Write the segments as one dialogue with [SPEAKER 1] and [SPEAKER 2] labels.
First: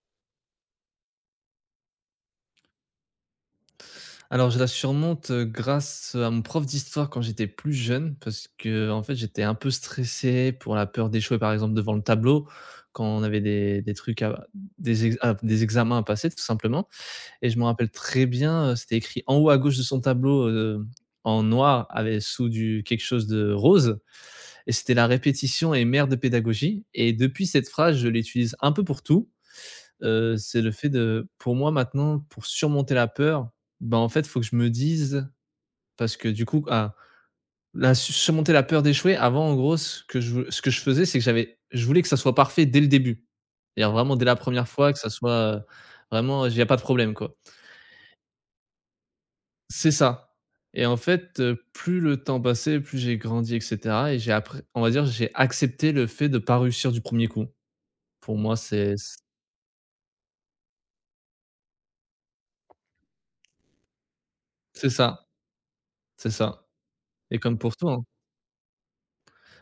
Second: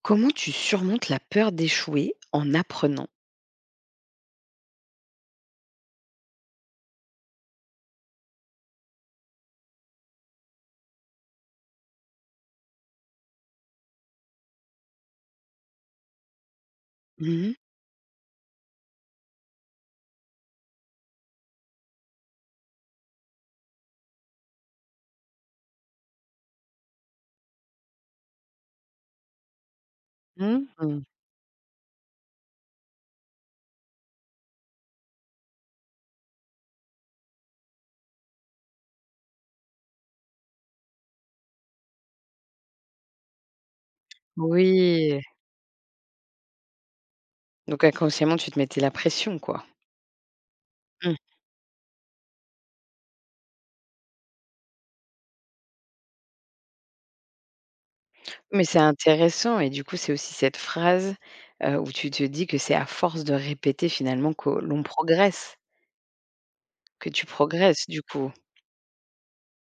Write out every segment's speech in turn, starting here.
[SPEAKER 1] Comment tu surmontes la peur d'échouer en apprenant?
[SPEAKER 2] Alors je la surmonte, grâce à mon prof d'histoire quand j'étais plus jeune parce que en fait, j'étais un peu stressé pour la peur d'échouer, par exemple, devant le tableau quand on avait des trucs à des examens à passer tout simplement.
[SPEAKER 1] Mmh
[SPEAKER 2] Et
[SPEAKER 1] mh.
[SPEAKER 2] je me rappelle très bien, c'était écrit en haut à gauche de son tableau, en noir avec sous du quelque chose de rose. Et c'était la répétition est mère de pédagogie, et depuis cette phrase, je l'utilise un peu pour tout. C'est le fait
[SPEAKER 1] Mmh.
[SPEAKER 2] de pour moi maintenant, pour surmonter la peur, ben en fait, faut que je me dise parce que du coup ah, la su surmonter la peur d'échouer avant, en gros ce que je faisais, c'est que j'avais je voulais que ça soit parfait dès le début. C'est-à-dire vraiment dès la première fois que ça
[SPEAKER 1] Oui,
[SPEAKER 2] soit, vraiment, il y a pas de problème, quoi.
[SPEAKER 1] donc inconsciemment, tu te mettais la pression, quoi.
[SPEAKER 2] C'est ça. Et en
[SPEAKER 1] Mmh.
[SPEAKER 2] fait, plus le temps passait, plus j'ai grandi et cetera, et j'ai après on va dire, j'ai accepté le fait de pas réussir du premier coup. Pour moi,
[SPEAKER 1] Mais c'est intéressant et du coup, c'est aussi cette phrase, où tu te dis que c'est à force de répéter finalement que l'on
[SPEAKER 2] c'est ça,
[SPEAKER 1] progresse,
[SPEAKER 2] c'est ça,
[SPEAKER 1] que tu
[SPEAKER 2] et comme pour
[SPEAKER 1] progresses
[SPEAKER 2] toi,
[SPEAKER 1] du
[SPEAKER 2] hein.
[SPEAKER 1] coup.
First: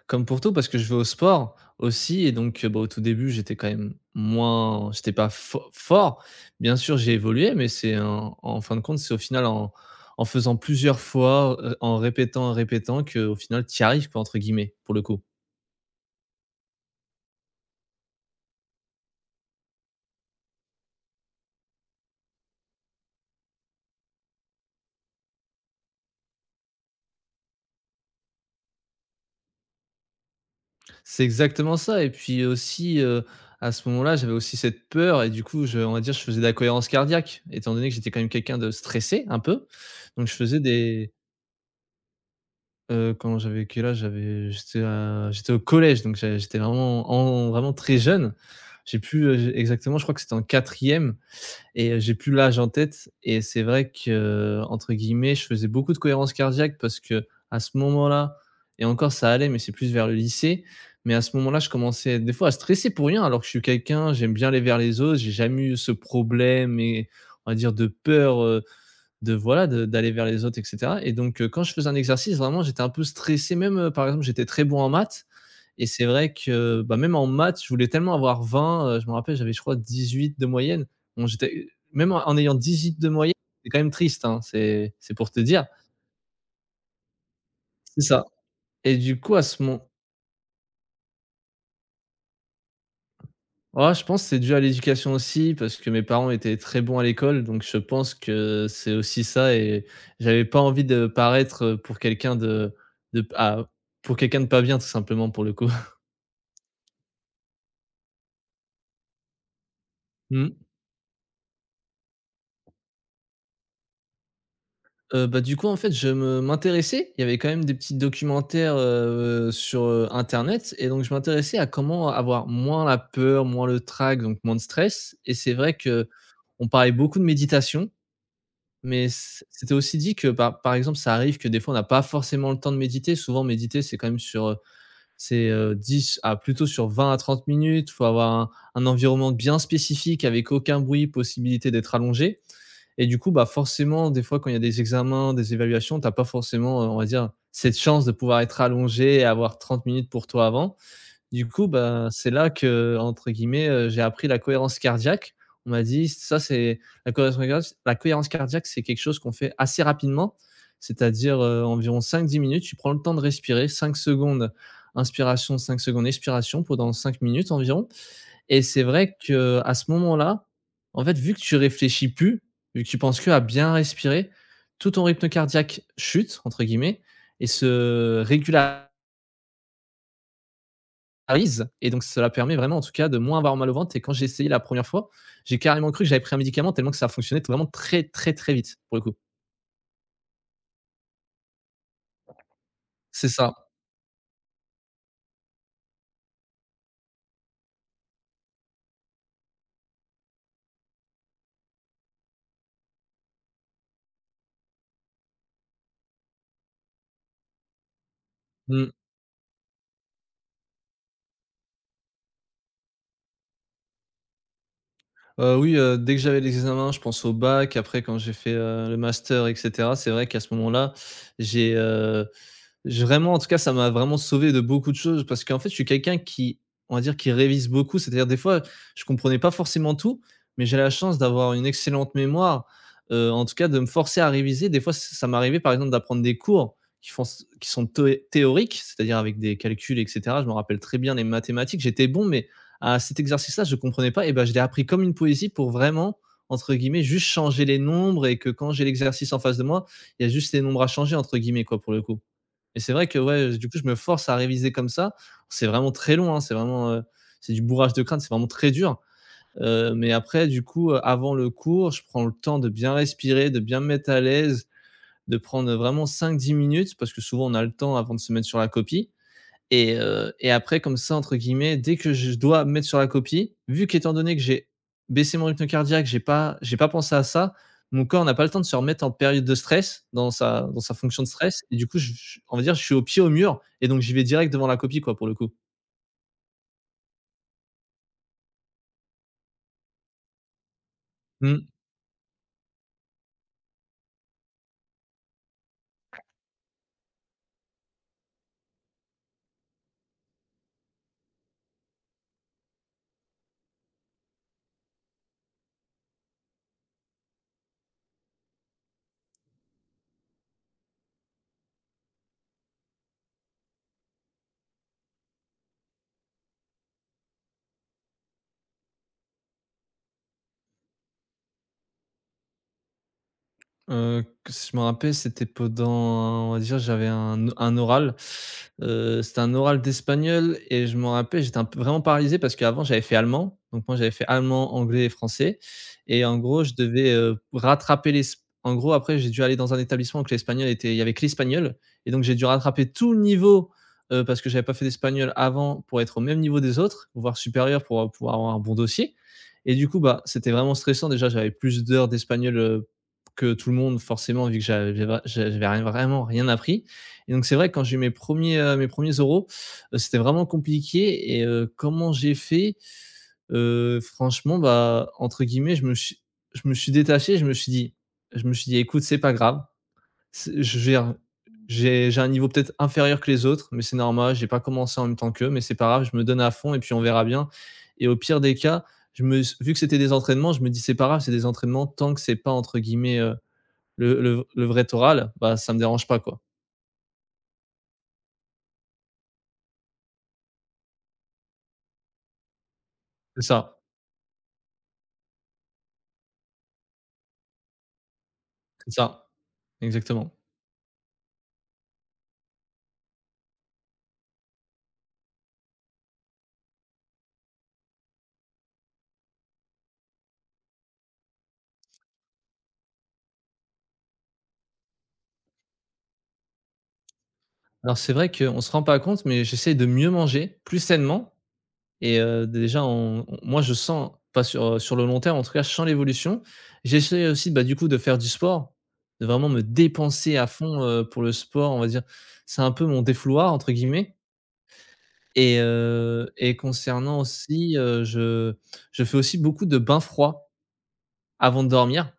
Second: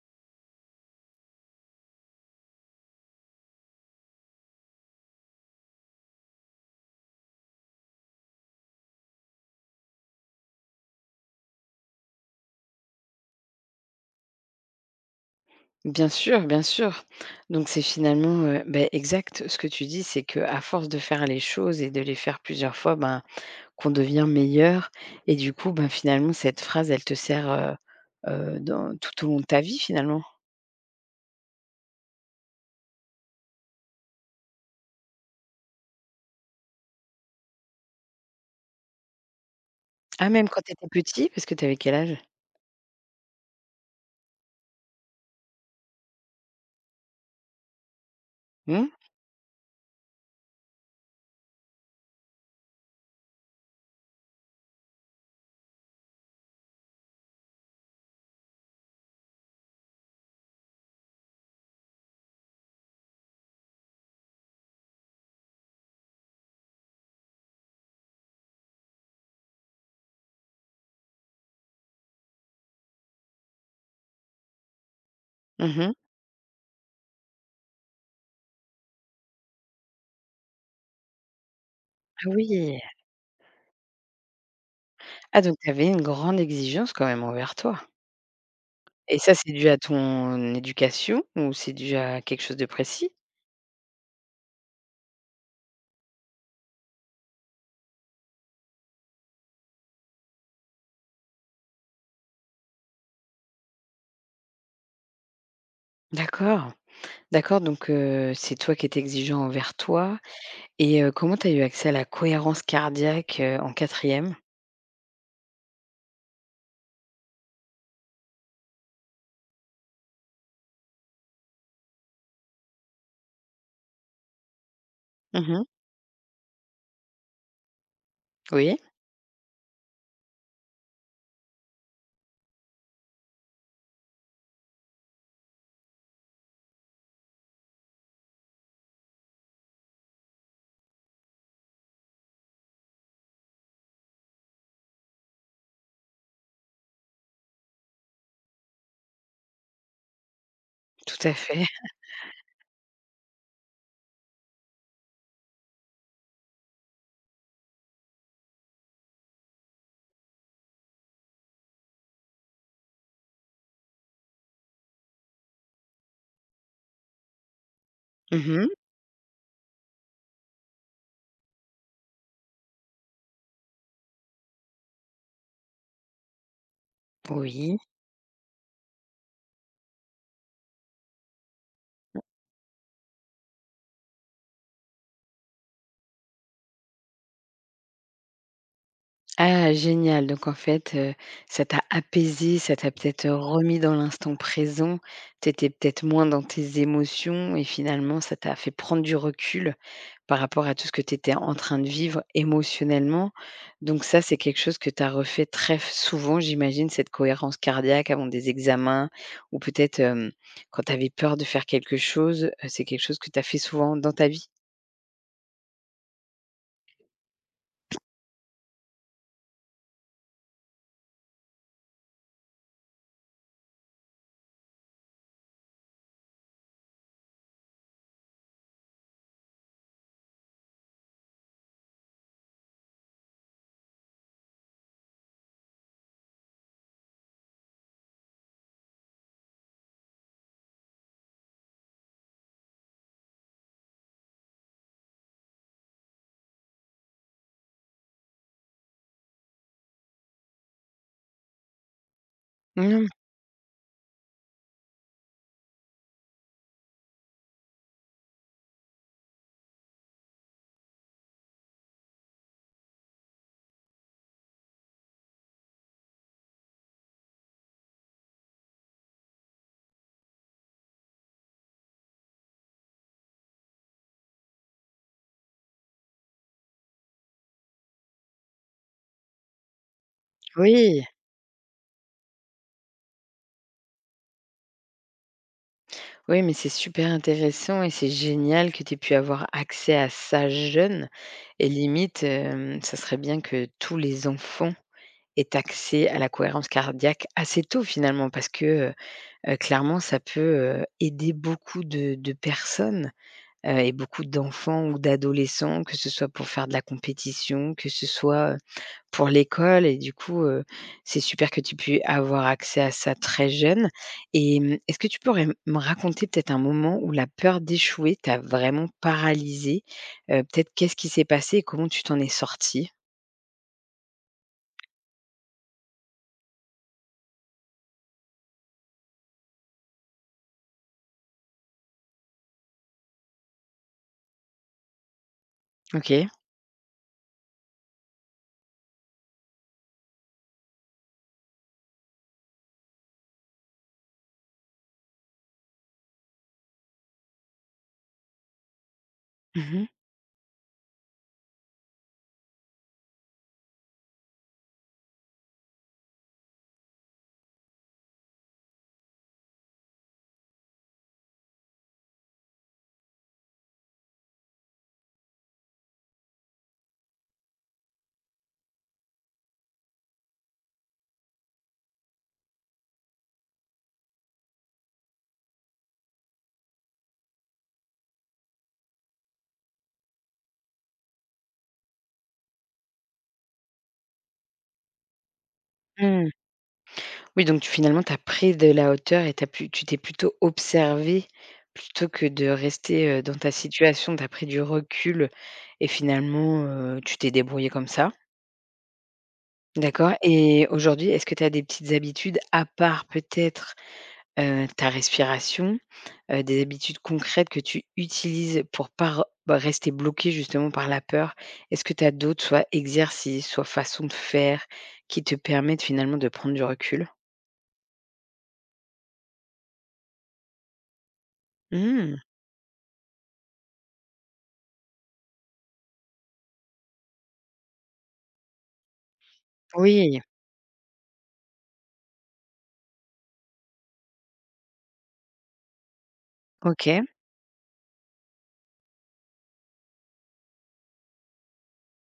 [SPEAKER 2] Comme pour tout, parce que je vais au sport aussi, et donc, bah, au tout début, j'étais quand même moins j'étais pas fo fort. Bien sûr, j'ai évolué, mais c'est en fin de compte, c'est au final en faisant plusieurs fois, en répétant qu'au final «tu y arrives», quoi, entre guillemets, pour le coup.
[SPEAKER 1] Bien sûr, bien sûr. Donc c'est finalement, beh, exact, ce que tu dis, c'est que à force de faire les choses et de les faire plusieurs fois, ben qu'on devient meilleur et du coup, ben, finalement, cette phrase, elle te sert, dans tout au long de ta vie, finalement?
[SPEAKER 2] C'est exactement ça, et puis aussi, à ce moment-là, j'avais aussi cette peur et du coup, je on va dire, je faisais de la cohérence cardiaque, étant donné que j'étais quand même quelqu'un de stressé un peu. Donc
[SPEAKER 1] Ah,
[SPEAKER 2] je
[SPEAKER 1] même
[SPEAKER 2] faisais
[SPEAKER 1] quand tu étais
[SPEAKER 2] des...
[SPEAKER 1] petit? Parce que tu avais quel âge?
[SPEAKER 2] Quand j'avais quel âge? J'étais au collège, donc j'étais vraiment en vraiment très jeune.
[SPEAKER 1] Mmh.
[SPEAKER 2] J'ai plus, j exactement, je crois que c'était en quatrième. Et j'ai plus l'âge en tête, et c'est vrai que entre guillemets, «je faisais beaucoup de cohérence cardiaque» parce que à ce moment-là et encore ça allait, mais c'est plus vers le lycée. Mais à ce moment-là, je commençais des fois à stresser pour rien, alors que je suis quelqu'un, j'aime bien aller vers les autres, j'ai jamais eu ce problème et on va dire de peur, de voilà, de d'aller vers les autres et cetera. Et donc quand je faisais un exercice, vraiment, j'étais un peu stressé, même, par exemple, j'étais très bon en maths. Et
[SPEAKER 1] Mmh.
[SPEAKER 2] c'est vrai que, bah, même en maths, je voulais tellement avoir 20, je me rappelle, j'avais je crois 18 de moyenne. Bon, j'étais même en
[SPEAKER 1] Ah
[SPEAKER 2] en ayant
[SPEAKER 1] oui!
[SPEAKER 2] 18 de moyenne, c'est quand même triste, hein, c'est pour te
[SPEAKER 1] Ah donc
[SPEAKER 2] dire.
[SPEAKER 1] tu avais une grande exigence quand même envers toi?
[SPEAKER 2] C'est ça et
[SPEAKER 1] Et
[SPEAKER 2] du
[SPEAKER 1] ça,
[SPEAKER 2] coup à
[SPEAKER 1] c'est
[SPEAKER 2] ce
[SPEAKER 1] dû à
[SPEAKER 2] mom
[SPEAKER 1] ton éducation ou c'est dû à quelque chose de précis?
[SPEAKER 2] Ouais, je pense que c'est dû à l'éducation aussi parce que mes parents étaient très bons à l'école, donc je pense que c'est aussi ça, et j'avais pas envie de paraître, de ah, pour quelqu'un de pas bien tout simplement, pour le coup.
[SPEAKER 1] D'accord, d'accord donc c'est toi qui étais exigeant envers toi
[SPEAKER 2] Mmh.
[SPEAKER 1] et comment tu as eu accès à la cohérence cardiaque, en quatrième.
[SPEAKER 2] Bah, du coup, en fait, je me m'intéressais, il y avait quand même des petits documentaires, sur, internet, et donc je m'intéressais à comment avoir moins la peur, moins le trac, donc moins de stress, et c'est
[SPEAKER 1] Mhm.
[SPEAKER 2] vrai que on parlait beaucoup de méditation.
[SPEAKER 1] Oui,
[SPEAKER 2] Mais c'était aussi dit que par exemple, ça arrive que des fois on n'a pas forcément le temps de méditer. Souvent méditer, c'est quand même sur, c'est, 10 à plutôt sur 20 à 30 minutes. Il faut avoir un environnement bien spécifique avec aucun bruit, possibilité d'être allongé. Et du coup, bah, forcément des fois quand il y a des examens, des évaluations, tu as pas forcément, on va dire cette chance de pouvoir être allongé et avoir 30 minutes pour toi avant.
[SPEAKER 1] tout à
[SPEAKER 2] Du
[SPEAKER 1] fait.
[SPEAKER 2] coup, bah, c'est là que, entre guillemets, j'ai appris la cohérence cardiaque. On m'a dit: «Ça, c'est la cohérence cardiaque, c'est quelque chose qu'on fait assez rapidement, c'est-à-dire, environ cinq dix minutes, tu prends le temps de respirer, 5 secondes inspiration, 5 secondes expiration pendant 5 minutes environ.» Et
[SPEAKER 1] Mhm.
[SPEAKER 2] c'est vrai qu'à ce moment-là, en fait, vu que tu réfléchis plus, vu que tu penses qu'à bien respirer, tout ton rythme cardiaque «chute», entre guillemets, et
[SPEAKER 1] Oui.
[SPEAKER 2] se régula polarise. Et donc cela permet vraiment en tout cas de moins avoir mal au ventre, et quand j'ai essayé la première fois, j'ai carrément cru que j'avais pris un médicament tellement que ça fonctionnait vraiment très, très, très vite, pour le coup.
[SPEAKER 1] Ah génial, donc en fait, ça t'a apaisé, ça t'a peut-être,
[SPEAKER 2] C'est ça.
[SPEAKER 1] remis dans l'instant présent. Tu étais peut-être moins dans tes émotions et finalement ça t'a fait prendre du recul par rapport à tout ce que tu étais en train de vivre émotionnellement. Donc ça, c'est quelque chose que tu as refait très f souvent j'imagine, cette cohérence cardiaque avant des
[SPEAKER 2] Mmh.
[SPEAKER 1] examens ou peut-être, quand tu avais peur de faire quelque chose, c'est quelque chose que tu as fait souvent dans ta vie?
[SPEAKER 2] Oui, dès que j'avais l'examen, je pense au bac. Après quand j'ai fait, le master et cetera, c'est vrai qu'à ce moment-là, j'ai, heu J'ai vraiment, en tout cas, ça m'a vraiment sauvé de beaucoup de choses parce qu'en fait, je suis quelqu'un qui, on va dire, qui révise beaucoup. C'est-à-dire des fois, je comprenais pas forcément tout, mais j'ai la chance d'avoir une excellente mémoire, en tout cas de me forcer à réviser. Des fois, ç ça m'arrivait par exemple d'apprendre des cours qui font qui sont théoriques, c'est-à-dire avec des calculs et cetera. Je me rappelle très bien les mathématiques, j'étais bon, mais à cet exercice-là, je comprenais pas, et ben je l'ai appris comme une poésie pour vraiment, entre guillemets, «juste changer les nombres», et que quand j'ai l'exercice en face de moi, il y a juste les nombres à changer, entre guillemets, quoi, pour le coup. Et c'est vrai
[SPEAKER 1] Mmh,
[SPEAKER 2] que ouais, du coup, je me force à réviser comme ça. C'est vraiment très long, hein, c'est vraiment, c'est du bourrage de crâne, c'est vraiment très dur. Mais après du coup, avant le cours, je prends le temps de bien respirer, de bien me mettre à l'aise, de prendre vraiment cinq dix minutes parce que souvent on a le temps avant de se mettre sur la copie. Et après comme ça, entre guillemets, dès que je dois me mettre sur la copie, vu qu'étant donné que j'ai baissé mon rythme cardiaque, j'ai pas pensé à ça, mon corps n'a pas le temps de se remettre en période de stress, dans sa
[SPEAKER 1] oui.
[SPEAKER 2] fonction de stress, et du coup, je on va dire, je suis au pied au mur, et donc j'y vais direct devant la copie, quoi, pour le coup.
[SPEAKER 1] Oui, mais c'est super intéressant et c'est génial que tu aies pu avoir accès à ça jeune
[SPEAKER 2] Mmh.
[SPEAKER 1] et limite, ça serait bien que tous les enfants aient accès à la cohérence cardiaque assez tôt finalement parce que, clairement ça peut, aider beaucoup de personnes, et beaucoup d'enfants ou d'adolescents, que ce soit pour faire de la compétition, que ce soit, pour l'école et du coup, c'est super que tu aies pu avoir accès à ça très jeune et est-ce que tu pourrais m me raconter peut-être un moment où la peur d'échouer t'a vraiment paralysée? Peut-être qu'est-ce qui s'est passé et comment tu t'en es sortie?
[SPEAKER 2] Que si je me rappelle, c'était pendant on va dire, j'avais un oral, c'était un oral d'espagnol et je me rappelle, j'étais un peu vraiment paralysé parce qu'avant j'avais fait allemand, donc moi j'avais fait allemand, anglais et français, et
[SPEAKER 1] OK.
[SPEAKER 2] en gros je devais, rattraper les. En gros après j'ai dû aller dans un établissement où que l'espagnol était il y avait que l'espagnol, et donc j'ai dû rattraper tout le niveau, parce que j'avais pas fait d'espagnol avant pour être au même niveau des autres, voire supérieur pour pouvoir avoir un bon dossier. Et
[SPEAKER 1] Mmh mh.
[SPEAKER 2] du coup, bah, c'était vraiment stressant, déjà, j'avais plus d'heures d'espagnol, que tout le monde forcément vu que j'avais rien vraiment rien appris. Et donc c'est vrai quand j'ai eu mes premiers ers euros, c'était vraiment compliqué. Et comment j'ai fait? Franchement, bah, entre guillemets, je me suis détaché, je me suis dit: «Écoute, c'est pas grave, c'est je gère, j'ai un niveau peut-être inférieur que les autres, mais c'est normal, j'ai pas commencé en même temps qu'eux, mais c'est pas grave, je me donne à fond et puis on verra bien», et au pire des cas, je me vu que c'était des entraînements, je me dis: «C'est pas grave, c'est des entraînements tant que c'est pas, entre guillemets, le vrai oral, bah, ça me dérange pas,
[SPEAKER 1] Mmh.
[SPEAKER 2] quoi.»
[SPEAKER 1] Oui, donc tu finalement, tu as pris de la hauteur et t'as pu tu t'es plutôt observé plutôt que de rester, dans
[SPEAKER 2] C'est
[SPEAKER 1] ta
[SPEAKER 2] ça,
[SPEAKER 1] situation. Tu as pris du recul et finalement, tu t'es débrouillé comme ça.
[SPEAKER 2] c'est ça,
[SPEAKER 1] D'accord
[SPEAKER 2] exactement.
[SPEAKER 1] et aujourd'hui, est-ce que tu as des petites habitudes à part peut-être, ta respiration, des habitudes concrètes que tu utilises pour pas re bah, rester bloqué justement par la peur? Est-ce que tu as d'autres, soit exercices, soit façons de faire qui te permettent finalement de prendre du recul?
[SPEAKER 2] Alors c'est vrai qu'on se rend pas compte, mais j'essaie de mieux manger, plus sainement,
[SPEAKER 1] Mmh,
[SPEAKER 2] et déjà on moi je sens, pas sur, sur le long terme en tout cas, je sens l'évolution. J'essaie aussi, bah, du coup de faire du sport, de vraiment me
[SPEAKER 1] oui,
[SPEAKER 2] dépenser à fond, pour le sport, on va dire. C'est un peu mon «défouloir», entre guillemets, et
[SPEAKER 1] OK.
[SPEAKER 2] concernant aussi, je fais aussi beaucoup de bains froids avant de dormir.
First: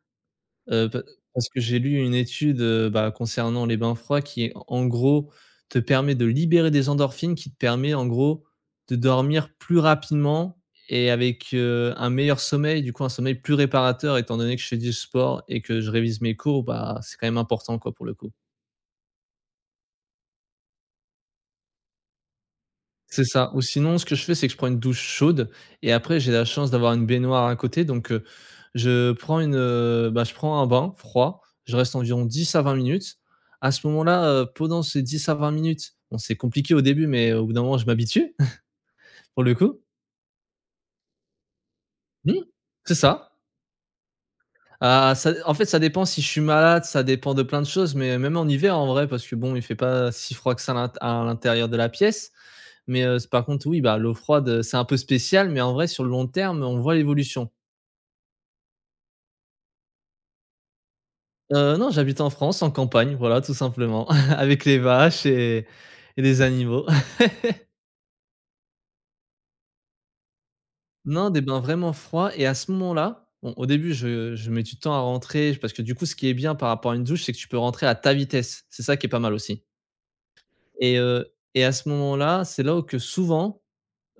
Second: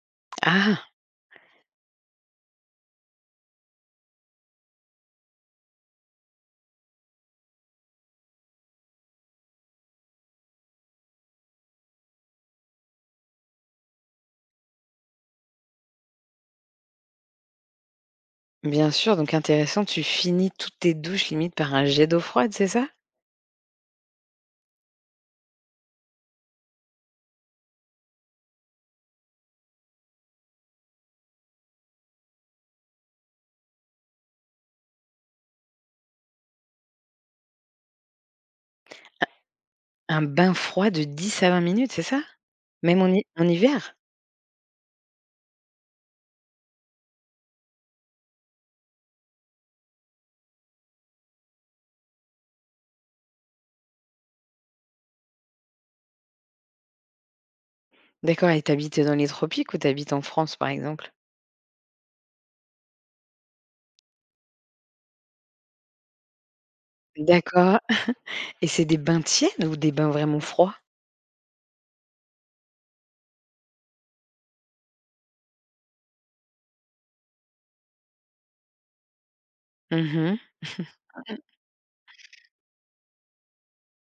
[SPEAKER 1] Ah!
[SPEAKER 2] Pa parce que j'ai lu une étude, bah, concernant les bains froids qui, en gros, te permet de libérer des endorphines qui te permet, en gros, de dormir plus rapidement et avec, un meilleur sommeil, du coup, un sommeil plus réparateur étant donné que je fais du sport et que je révise mes cours, bah, c'est quand même important, quoi, pour le coup.
[SPEAKER 1] Bien sûr, donc intéressant, tu finis toutes tes douches limite par un jet d'eau froide, c'est ça?
[SPEAKER 2] C'est ça ou sinon ce que je fais, c'est que je prends une douche chaude et après j'ai la chance d'avoir une baignoire à côté donc je prends bah, je prends un bain froid, je reste environ 10 à 20 minutes. À ce moment-là, pendant ces 10 à 20 minutes, bon c'est compliqué au début mais au bout d'un moment je m'habitue pour le coup.
[SPEAKER 1] Un bain froid de 10 à 20 minutes, c'est ça?
[SPEAKER 2] Mmh, c'est
[SPEAKER 1] Même
[SPEAKER 2] ça.
[SPEAKER 1] en hiver?
[SPEAKER 2] Ah, ça en fait, ça dépend si je suis malade, ça dépend de plein de choses, mais même en hiver, en vrai, parce que bon, il fait pas si froid que ça à l'int à l'intérieur de la pièce. Mais, par contre, oui, bah, l'eau froide, c'est un peu spécial, mais en vrai, sur le long terme, on voit l'évolution.
[SPEAKER 1] D'accord et t'habites dans les tropiques ou t'habites en France, par exemple?
[SPEAKER 2] Non, j'habite en France, en campagne, voilà, tout simplement, avec les vaches et les animaux.
[SPEAKER 1] D'accord et c'est des bains tièdes ou des bains vraiment froids?
[SPEAKER 2] Non, des bains vraiment froids et à ce moment-là, bon, au début, je mets du temps à rentrer, parce que du coup, ce qui est bien par rapport à une douche, c'est que tu peux rentrer à ta vitesse. C'est ça qui est pas mal aussi.
[SPEAKER 1] Mmh mh.
[SPEAKER 2] Et et à ce moment-là, c'est là où que souvent,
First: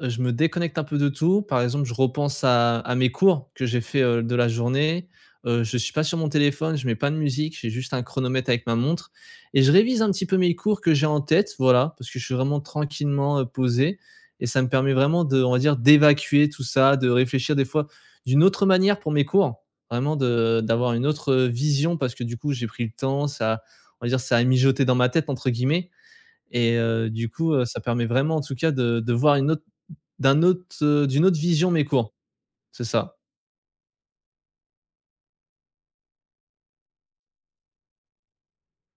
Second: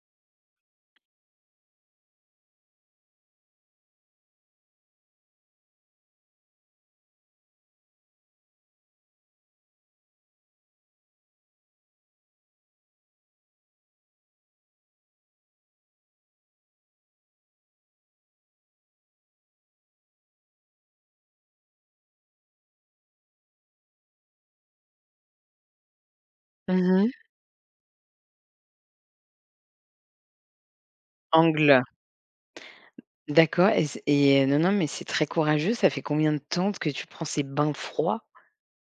[SPEAKER 2] je me déconnecte un peu de tout. Par exemple, je repense à mes cours que j'ai fait, de la journée, je suis pas sur mon téléphone, je mets pas de musique, j'ai juste un chronomètre avec ma montre et je révise un petit peu mes cours que j'ai en tête, voilà, parce que je suis vraiment tranquillement, posé et ça me permet vraiment de on va dire d'évacuer tout ça, de réfléchir des fois d'une autre manière pour mes cours. Vraiment de d'avoir une autre, vision parce que du coup, j'ai pris le temps, ça on va dire ça a mijoté dans ma tête entre guillemets et
[SPEAKER 1] Mmh.
[SPEAKER 2] du coup, ça permet vraiment en tout cas de voir une autre d'un autre, d'une autre vision mes
[SPEAKER 1] Angles.
[SPEAKER 2] cours. C'est ça.
[SPEAKER 1] D'accord et c et non, non, mais c'est très courageux. Ça fait combien de temps que tu prends ces bains froids?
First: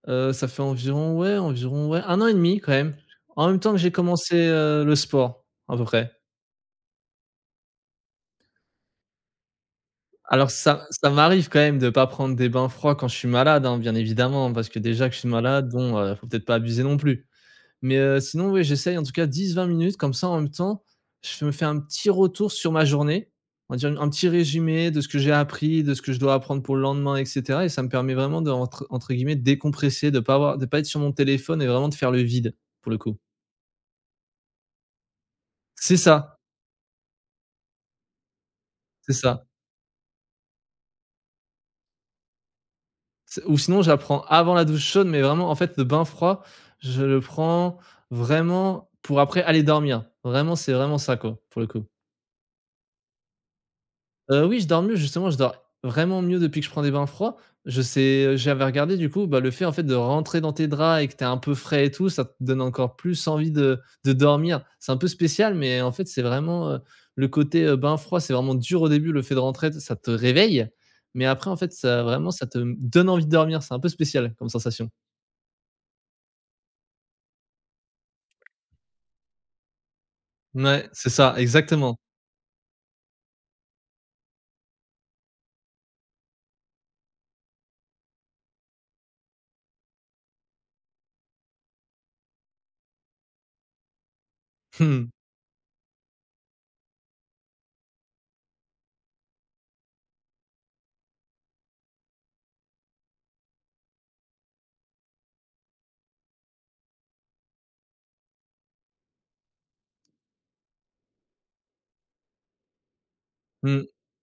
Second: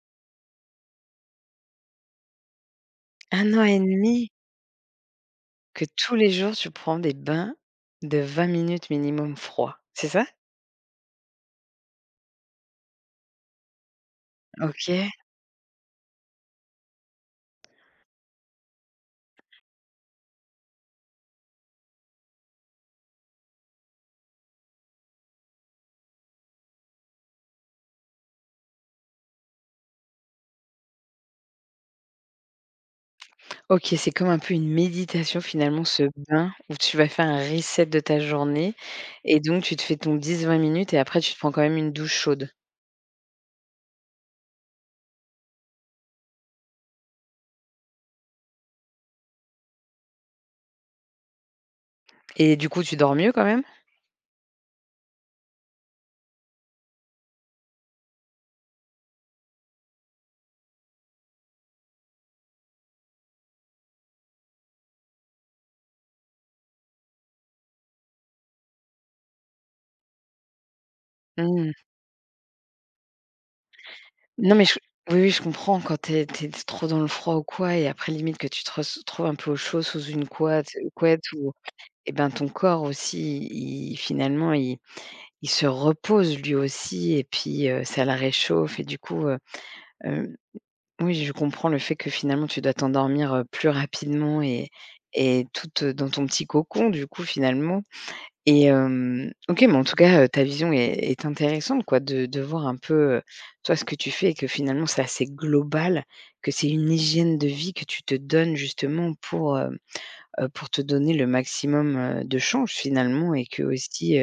[SPEAKER 2] Ça fait environ, ouais, un an et demi quand même. En
[SPEAKER 1] Un
[SPEAKER 2] même
[SPEAKER 1] an
[SPEAKER 2] temps que
[SPEAKER 1] et
[SPEAKER 2] j'ai
[SPEAKER 1] demi?
[SPEAKER 2] commencé, le sport, à peu
[SPEAKER 1] Que
[SPEAKER 2] près.
[SPEAKER 1] tous les jours tu prends des bains de 20 minutes minimum froids, c'est ça?
[SPEAKER 2] Alors ça m'arrive quand même de pas prendre des bains froids quand je suis malade, hein, bien évidemment, parce que déjà
[SPEAKER 1] OK.
[SPEAKER 2] que je suis malade, bon, faut peut-être pas abuser non plus. Mais sinon, oui, j'essaye en tout cas dix vingt minutes comme ça, en même temps, je me fais un petit retour sur ma journée. On va dire un petit résumé de ce que j'ai appris, de ce que je dois apprendre pour le lendemain et cetera et ça me permet vraiment de entre guillemets «décompresser», de ne pas avoir de pas être sur mon téléphone et vraiment de faire le vide, pour le coup.
[SPEAKER 1] OK, c'est comme un peu une méditation finalement
[SPEAKER 2] C'est
[SPEAKER 1] ce
[SPEAKER 2] ça,
[SPEAKER 1] bain où tu vas faire un reset de ta journée
[SPEAKER 2] c'est
[SPEAKER 1] et
[SPEAKER 2] ça.
[SPEAKER 1] donc tu te fais ton dix vingt minutes et après tu te prends quand même une douche chaude.
[SPEAKER 2] C'est ou sinon j'apprends avant la douche chaude, mais vraiment, en fait, le bain froid, je le prends vraiment pour après aller dormir. Vraiment, c'est vraiment ça, quoi, pour le coup.
[SPEAKER 1] Et du coup, tu dors mieux quand même?
[SPEAKER 2] Oui, je dors mieux, justement, je dors vraiment mieux depuis que je prends des bains froids. Je sais j'avais regardé, du coup, bah, le fait, en fait, de rentrer dans tes draps et que tu es un peu frais et tout, ça te donne encore plus envie de dormir. C'est un peu spécial, mais en fait, c'est vraiment, le côté, bain froid, c'est vraiment dur au début, le fait de rentrer, ça te réveille, mais après, en fait,
[SPEAKER 1] Mmh.
[SPEAKER 2] ça vraiment, ça te donne envie de dormir. C'est un peu spécial comme
[SPEAKER 1] Non, mais je
[SPEAKER 2] sensation.
[SPEAKER 1] oui, oui, je comprends quand tu es trop dans le froid ou quoi et après limite que tu te retrouves un peu au chaud sous une
[SPEAKER 2] Mouais, c'est
[SPEAKER 1] couette
[SPEAKER 2] ça,
[SPEAKER 1] ou
[SPEAKER 2] exactement.
[SPEAKER 1] et ben, ton corps aussi, il finalement, il se repose lui aussi et puis, ça le réchauffe et du coup. Hem Oui, je comprends le fait que finalement tu dois t'endormir, plus rapidement et
[SPEAKER 2] Mmh.
[SPEAKER 1] et toute, dans ton petit cocon du coup finalement et OK, mais en tout cas, ta vision est intéressante quoi de voir un peu, toi ce que tu fais et que finalement c'est assez global, que c'est une hygiène de vie que tu te donnes justement pour te donner le maximum, de change finalement et que
[SPEAKER 2] Mmh.
[SPEAKER 1] aussi,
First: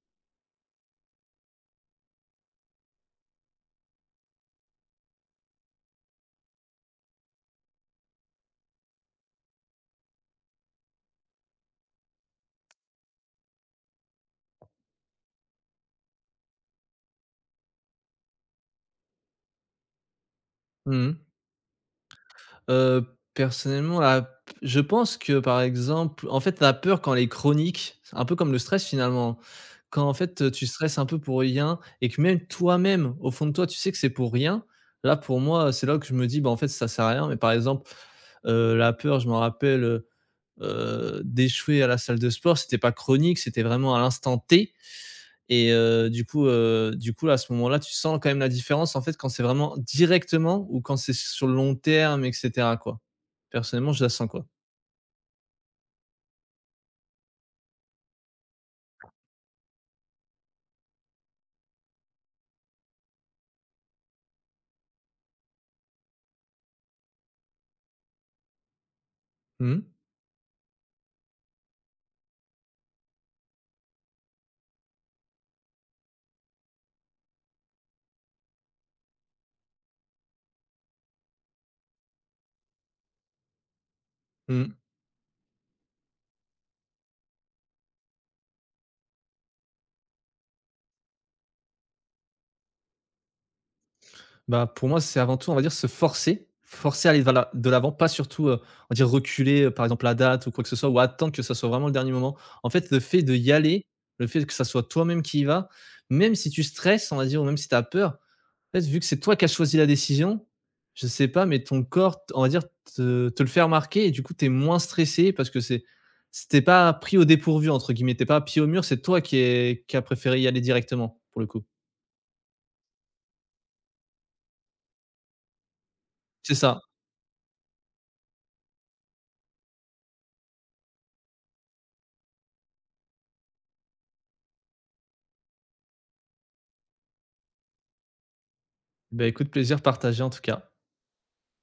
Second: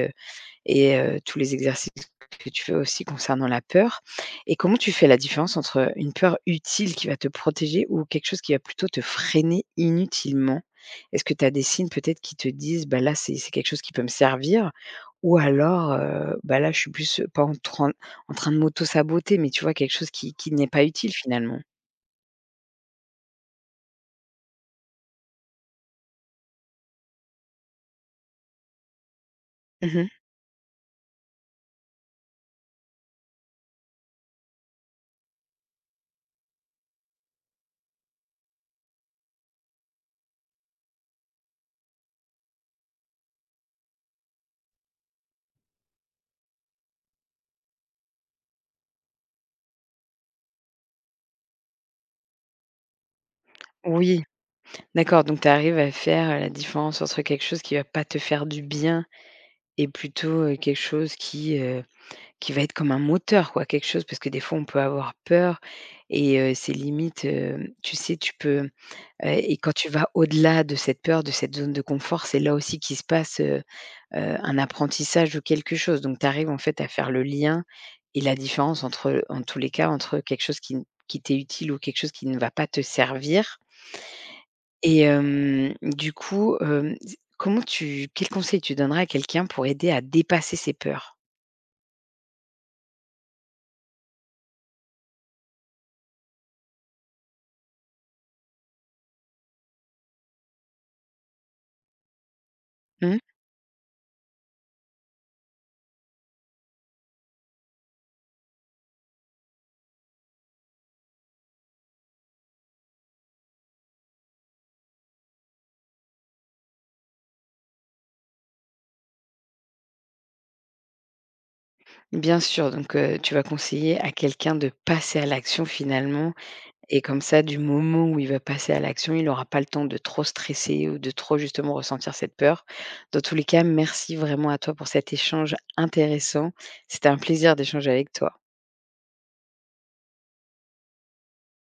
[SPEAKER 1] et tous les exercices que tu fais aussi concernant la peur et comment tu fais la différence entre une peur utile qui va te protéger ou quelque chose qui va plutôt te freiner inutilement? Est-ce que tu as des signes peut-être qui te disent: «Bah, là, c'est quelque chose qui peut me servir» ou alors, bah, là, je suis plus, pas en train de m'auto-saboter, mais tu vois, quelque chose qui n'est pas
[SPEAKER 2] Mmh
[SPEAKER 1] utile
[SPEAKER 2] mh.
[SPEAKER 1] finalement?
[SPEAKER 2] Heu, personnellement, la je pense que, par exemple, en fait, la peur quand elle est chronique, c'est un peu comme le stress, finalement. Quand,
[SPEAKER 1] Mmh.
[SPEAKER 2] en fait, tu stresses un peu pour rien et que même toi-même, au fond de toi, tu sais que c'est pour rien, là, pour moi, c'est là que je me dis: «Bah, en fait, ça sert à rien». Mais par exemple, la peur, je me rappelle, d'échouer à la salle de sport, c'était pas chronique, c'était vraiment à l'instant T. Et du coup, à ce moment-là, tu sens quand même la différence, en fait, quand c'est vraiment directement ou quand c'est sur le long terme et cetera, quoi. Personnellement, je la
[SPEAKER 1] Oui,
[SPEAKER 2] sens, quoi.
[SPEAKER 1] d'accord, donc tu arrives à faire, la différence entre quelque chose qui va pas te faire du bien et plutôt, quelque chose qui va être comme un moteur quoi, quelque chose parce que des fois on peut avoir peur et c'est limite, tu sais, tu peux, et
[SPEAKER 2] Mmh
[SPEAKER 1] quand
[SPEAKER 2] mh.
[SPEAKER 1] tu vas au-delà de cette peur, de cette zone de confort, c'est là aussi qu'il se passe, un apprentissage ou quelque chose. Donc tu arrives en fait à faire le lien et la différence entre en tous les cas, entre quelque chose qui t'est utile ou quelque chose qui ne va pas te servir
[SPEAKER 2] Mmh.
[SPEAKER 1] et du coup, comment tu quel conseil tu donnerais à quelqu'un pour aider à dépasser ses peurs?
[SPEAKER 2] Bah, pour moi, c'est avant tout, on va dire, se forcer, forcer à aller vers la de l'avant, pas surtout, on va dire reculer, par exemple la date ou quoi que ce soit ou attendre que ça soit vraiment le dernier moment. En fait, le
[SPEAKER 1] Mmh.
[SPEAKER 2] fait de y aller, le fait que ça soit toi-même qui y va, même si tu stresses, on va dire, ou même si tu as peur, en fait, vu que c'est toi qui as choisi la décision, je sais pas, mais ton corps, on va dire, te le fait remarquer et du coup, tu es moins stressé parce que c'est c'était pas pris au dépourvu, entre guillemets. T'es pas pied au mur, c'est toi qui a préféré y aller directement, pour le coup.
[SPEAKER 1] Bien sûr, donc tu vas conseiller à quelqu'un de passer à l'action finalement
[SPEAKER 2] C'est ça.
[SPEAKER 1] et comme ça, du moment où il va passer à l'action, il n'aura pas le temps de trop stresser ou de trop justement ressentir cette peur. Dans tous les cas, merci vraiment à toi pour cet échange intéressant. C'était un plaisir d'échanger avec toi.
[SPEAKER 2] Ben, écoute, plaisir partagé en tout cas.